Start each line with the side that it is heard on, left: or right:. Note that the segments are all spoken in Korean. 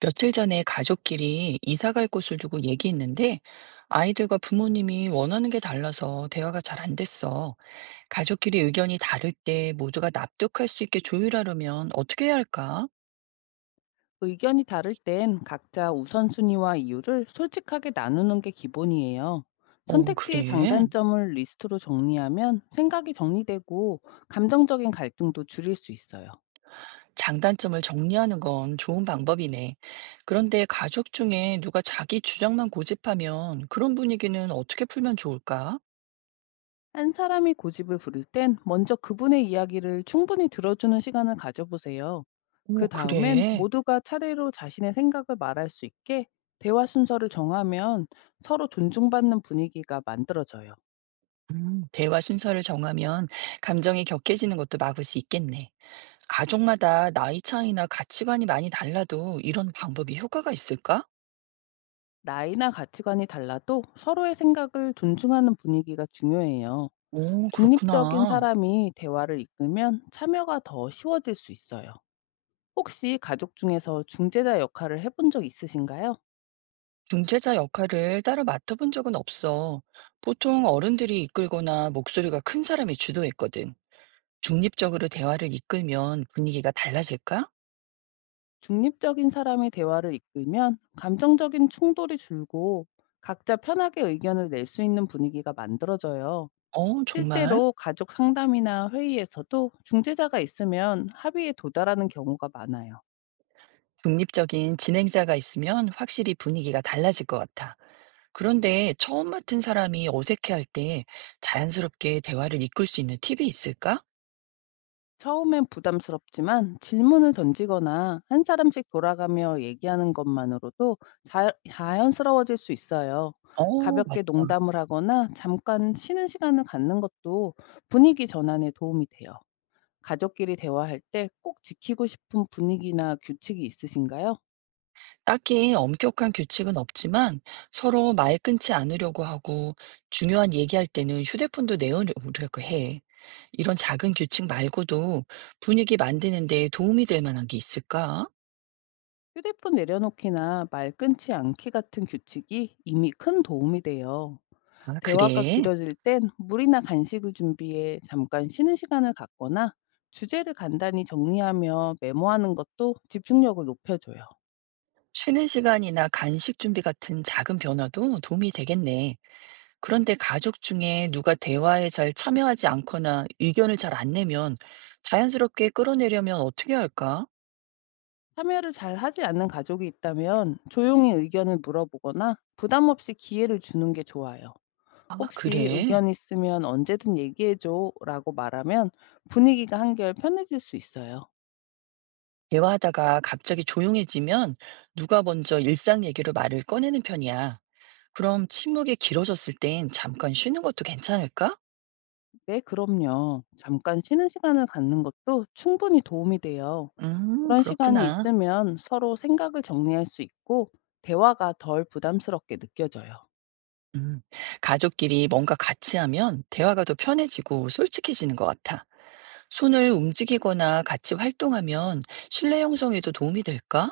right: 며칠 전에 가족끼리 이사 갈 곳을 두고 얘기했는데 아이들과 부모님이 원하는 게 달라서 대화가 잘 안 됐어. 가족끼리 의견이 다를 때 모두가 납득할 수 있게 조율하려면 어떻게 해야 할까?
left: 의견이 다를 땐 각자 우선순위와 이유를 솔직하게 나누는 게 기본이에요.
right: 어,
left: 선택지의
right: 그래.
left: 장단점을 리스트로 정리하면 생각이 정리되고 감정적인 갈등도 줄일 수 있어요.
right: 장단점을 정리하는 건 좋은 방법이네. 그런데 가족 중에 누가 자기 주장만 고집하면 그런 분위기는 어떻게 풀면 좋을까?
left: 한 사람이 고집을 부릴 땐 먼저 그분의 이야기를 충분히 들어주는 시간을 가져보세요. 그
right: 어,
left: 다음엔
right: 그래.
left: 모두가 차례로 자신의 생각을 말할 수 있게 대화 순서를 정하면 서로 존중받는 분위기가 만들어져요.
right: 대화 순서를 정하면 감정이 격해지는 것도 막을 수 있겠네. 가족마다 나이 차이나 가치관이 많이 달라도 이런 방법이 효과가 있을까?
left: 나이나 가치관이 달라도 서로의 생각을 존중하는 분위기가 중요해요.
right: 오,
left: 중립적인
right: 그렇구나.
left: 사람이 대화를 이끌면 참여가 더 쉬워질 수 있어요. 혹시 가족 중에서 중재자 역할을 해본 적 있으신가요?
right: 중재자 역할을 따로 맡아본 적은 없어. 보통 어른들이 이끌거나 목소리가 큰 사람이 주도했거든. 중립적으로 대화를 이끌면 분위기가 달라질까?
left: 중립적인 사람이 대화를 이끌면 감정적인 충돌이 줄고 각자 편하게 의견을 낼 수 있는 분위기가 만들어져요.
right: 어, 정말?
left: 실제로 가족 상담이나 회의에서도 중재자가 있으면 합의에 도달하는 경우가 많아요.
right: 중립적인 진행자가 있으면 확실히 분위기가 달라질 것 같아. 그런데 처음 맡은 사람이 어색해할 때 자연스럽게 대화를 이끌 수 있는 팁이 있을까?
left: 처음엔 부담스럽지만 질문을 던지거나 한 사람씩 돌아가며 얘기하는 것만으로도 자연스러워질 수 있어요.
right: 어, 맞아.
left: 가볍게 농담을 하거나 잠깐 쉬는 시간을 갖는 것도 분위기 전환에 도움이 돼요. 가족끼리 대화할 때 꼭 지키고 싶은 분위기나 규칙이 있으신가요?
right: 딱히 엄격한 규칙은 없지만 서로 말 끊지 않으려고 하고 중요한 얘기할 때는 휴대폰도 내어놓으려고 해. 이런 작은 규칙 말고도 분위기 만드는 데 도움이 될 만한 게 있을까?
left: 휴대폰 내려놓기나 말 끊지 않기 같은 규칙이 이미 큰 도움이 돼요.
right: 아,
left: 대화가
right: 그래.
left: 길어질 땐 물이나 간식을 준비해 잠깐 쉬는 시간을 갖거나 주제를 간단히 정리하며 메모하는 것도 집중력을 높여줘요.
right: 쉬는 시간이나 간식 준비 같은 작은 변화도 도움이 되겠네. 그런데 가족 중에 누가 대화에 잘 참여하지 않거나 의견을 잘 안 내면 자연스럽게 끌어내려면 어떻게 할까?
left: 참여를 잘 하지 않는 가족이 있다면 조용히 의견을 물어보거나 부담 없이 기회를 주는 게 좋아요.
right: 아,
left: 혹시
right: 그래.
left: 의견 있으면 언제든 얘기해줘 라고 말하면 분위기가 한결 편해질 수 있어요.
right: 대화하다가 갑자기 조용해지면 누가 먼저 일상 얘기로 말을 꺼내는 편이야. 그럼 침묵이 길어졌을 땐 잠깐 쉬는 것도 괜찮을까?
left: 네, 그럼요. 잠깐 쉬는 시간을 갖는 것도 충분히 도움이 돼요. 그런 시간이
right: 그렇구나.
left: 있으면 서로 생각을 정리할 수 있고 대화가 덜 부담스럽게 느껴져요.
right: 음, 가족끼리 뭔가 같이 하면 대화가 더 편해지고 솔직해지는 것 같아. 손을 움직이거나 같이 활동하면 신뢰 형성에도 도움이 될까?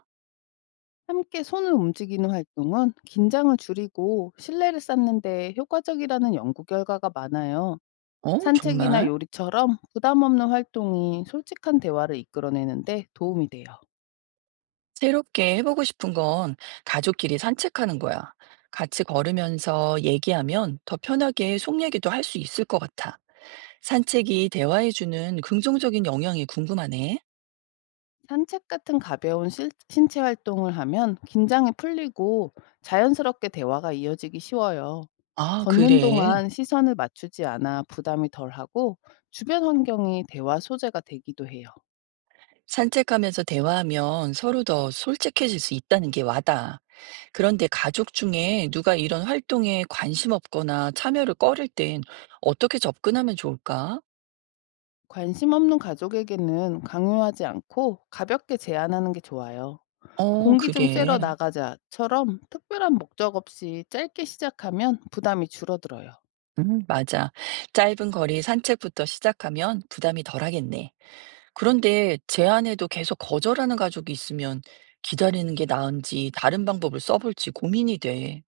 left: 함께 손을 움직이는 활동은 긴장을 줄이고 신뢰를 쌓는 데 효과적이라는 연구 결과가 많아요.
right: 어,
left: 산책이나
right: 정말?
left: 요리처럼 부담 없는 활동이 솔직한 대화를 이끌어내는데 도움이 돼요.
right: 새롭게 해보고 싶은 건 가족끼리 산책하는 거야. 같이 걸으면서 얘기하면 더 편하게 속 얘기도 할 수 있을 것 같아. 산책이 대화해주는 긍정적인 영향이 궁금하네.
left: 산책 같은 가벼운 신체 활동을 하면 긴장이 풀리고 자연스럽게 대화가 이어지기 쉬워요.
right: 아,
left: 걷는
right: 그래.
left: 동안 시선을 맞추지 않아 부담이 덜하고 주변 환경이 대화 소재가 되기도 해요.
right: 산책하면서 대화하면 서로 더 솔직해질 수 있다는 게 와닿아. 그런데 가족 중에 누가 이런 활동에 관심 없거나 참여를 꺼릴 땐 어떻게 접근하면 좋을까?
left: 관심 없는 가족에게는 강요하지 않고 가볍게 제안하는 게 좋아요.
right: 어,
left: 공기 좀 쐬러
right: 그래.
left: 나가자처럼 특별한 목적 없이 짧게 시작하면 부담이 줄어들어요.
right: 맞아. 짧은 거리 산책부터 시작하면 부담이 덜하겠네. 그런데 제안에도 계속 거절하는 가족이 있으면 기다리는 게 나은지 다른 방법을 써볼지 고민이 돼.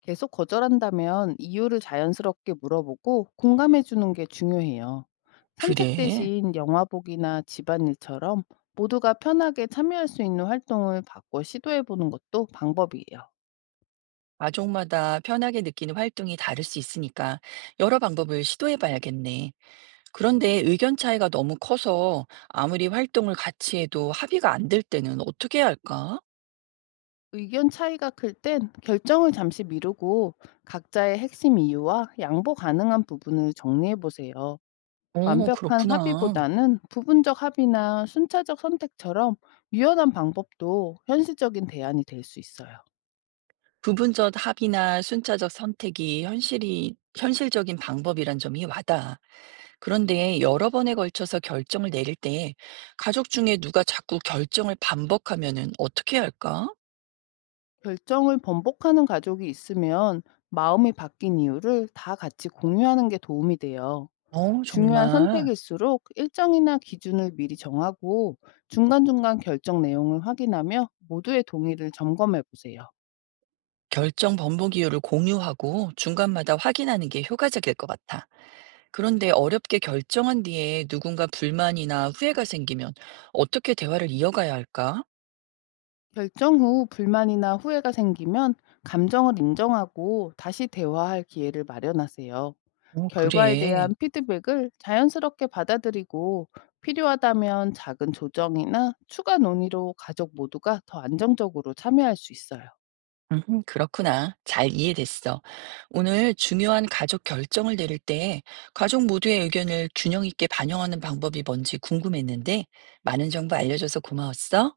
left: 계속 거절한다면 이유를 자연스럽게 물어보고 공감해 주는 게 중요해요. 산책
right: 그래.
left: 대신 영화 보기나 집안일처럼 모두가 편하게 참여할 수 있는 활동을 바꿔 시도해 보는 것도 방법이에요.
right: 가족마다 편하게 느끼는 활동이 다를 수 있으니까 여러 방법을 시도해봐야겠네. 그런데 의견 차이가 너무 커서 아무리 활동을 같이 해도 합의가 안 될 때는 어떻게 해야 할까?
left: 의견 차이가 클 땐 결정을 잠시 미루고 각자의 핵심 이유와 양보 가능한 부분을 정리해 보세요.
right: 어,
left: 완벽한
right: 그렇구나.
left: 합의보다는 부분적 합의나 순차적 선택처럼 유연한 방법도 현실적인 대안이 될 수 있어요.
right: 부분적 합의나 순차적 선택이 현실이 현실적인 방법이란 점이 와닿아. 그런데 여러 번에 걸쳐서 결정을 내릴 때 가족 중에 누가 자꾸 결정을 반복하면은 어떻게 해야 할까?
left: 결정을 번복하는 가족이 있으면 마음이 바뀐 이유를 다 같이 공유하는 게 도움이 돼요.
right: 어,
left: 중요한
right: 정말.
left: 선택일수록 일정이나 기준을 미리 정하고 중간중간 결정 내용을 확인하며 모두의 동의를 점검해 보세요.
right: 결정 번복 이유를 공유하고 중간마다 확인하는 게 효과적일 것 같아. 그런데 어렵게 결정한 뒤에 누군가 불만이나 후회가 생기면 어떻게 대화를 이어가야 할까?
left: 결정 후 불만이나 후회가 생기면 감정을 인정하고 다시 대화할 기회를 마련하세요.
right: 어,
left: 결과에
right: 그래.
left: 대한 피드백을 자연스럽게 받아들이고 필요하다면 작은 조정이나 추가 논의로 가족 모두가 더 안정적으로 참여할 수 있어요.
right: 그렇구나. 잘 이해됐어. 오늘 중요한 가족 결정을 내릴 때 가족 모두의 의견을 균형 있게 반영하는 방법이 뭔지 궁금했는데 많은 정보 알려줘서 고마웠어.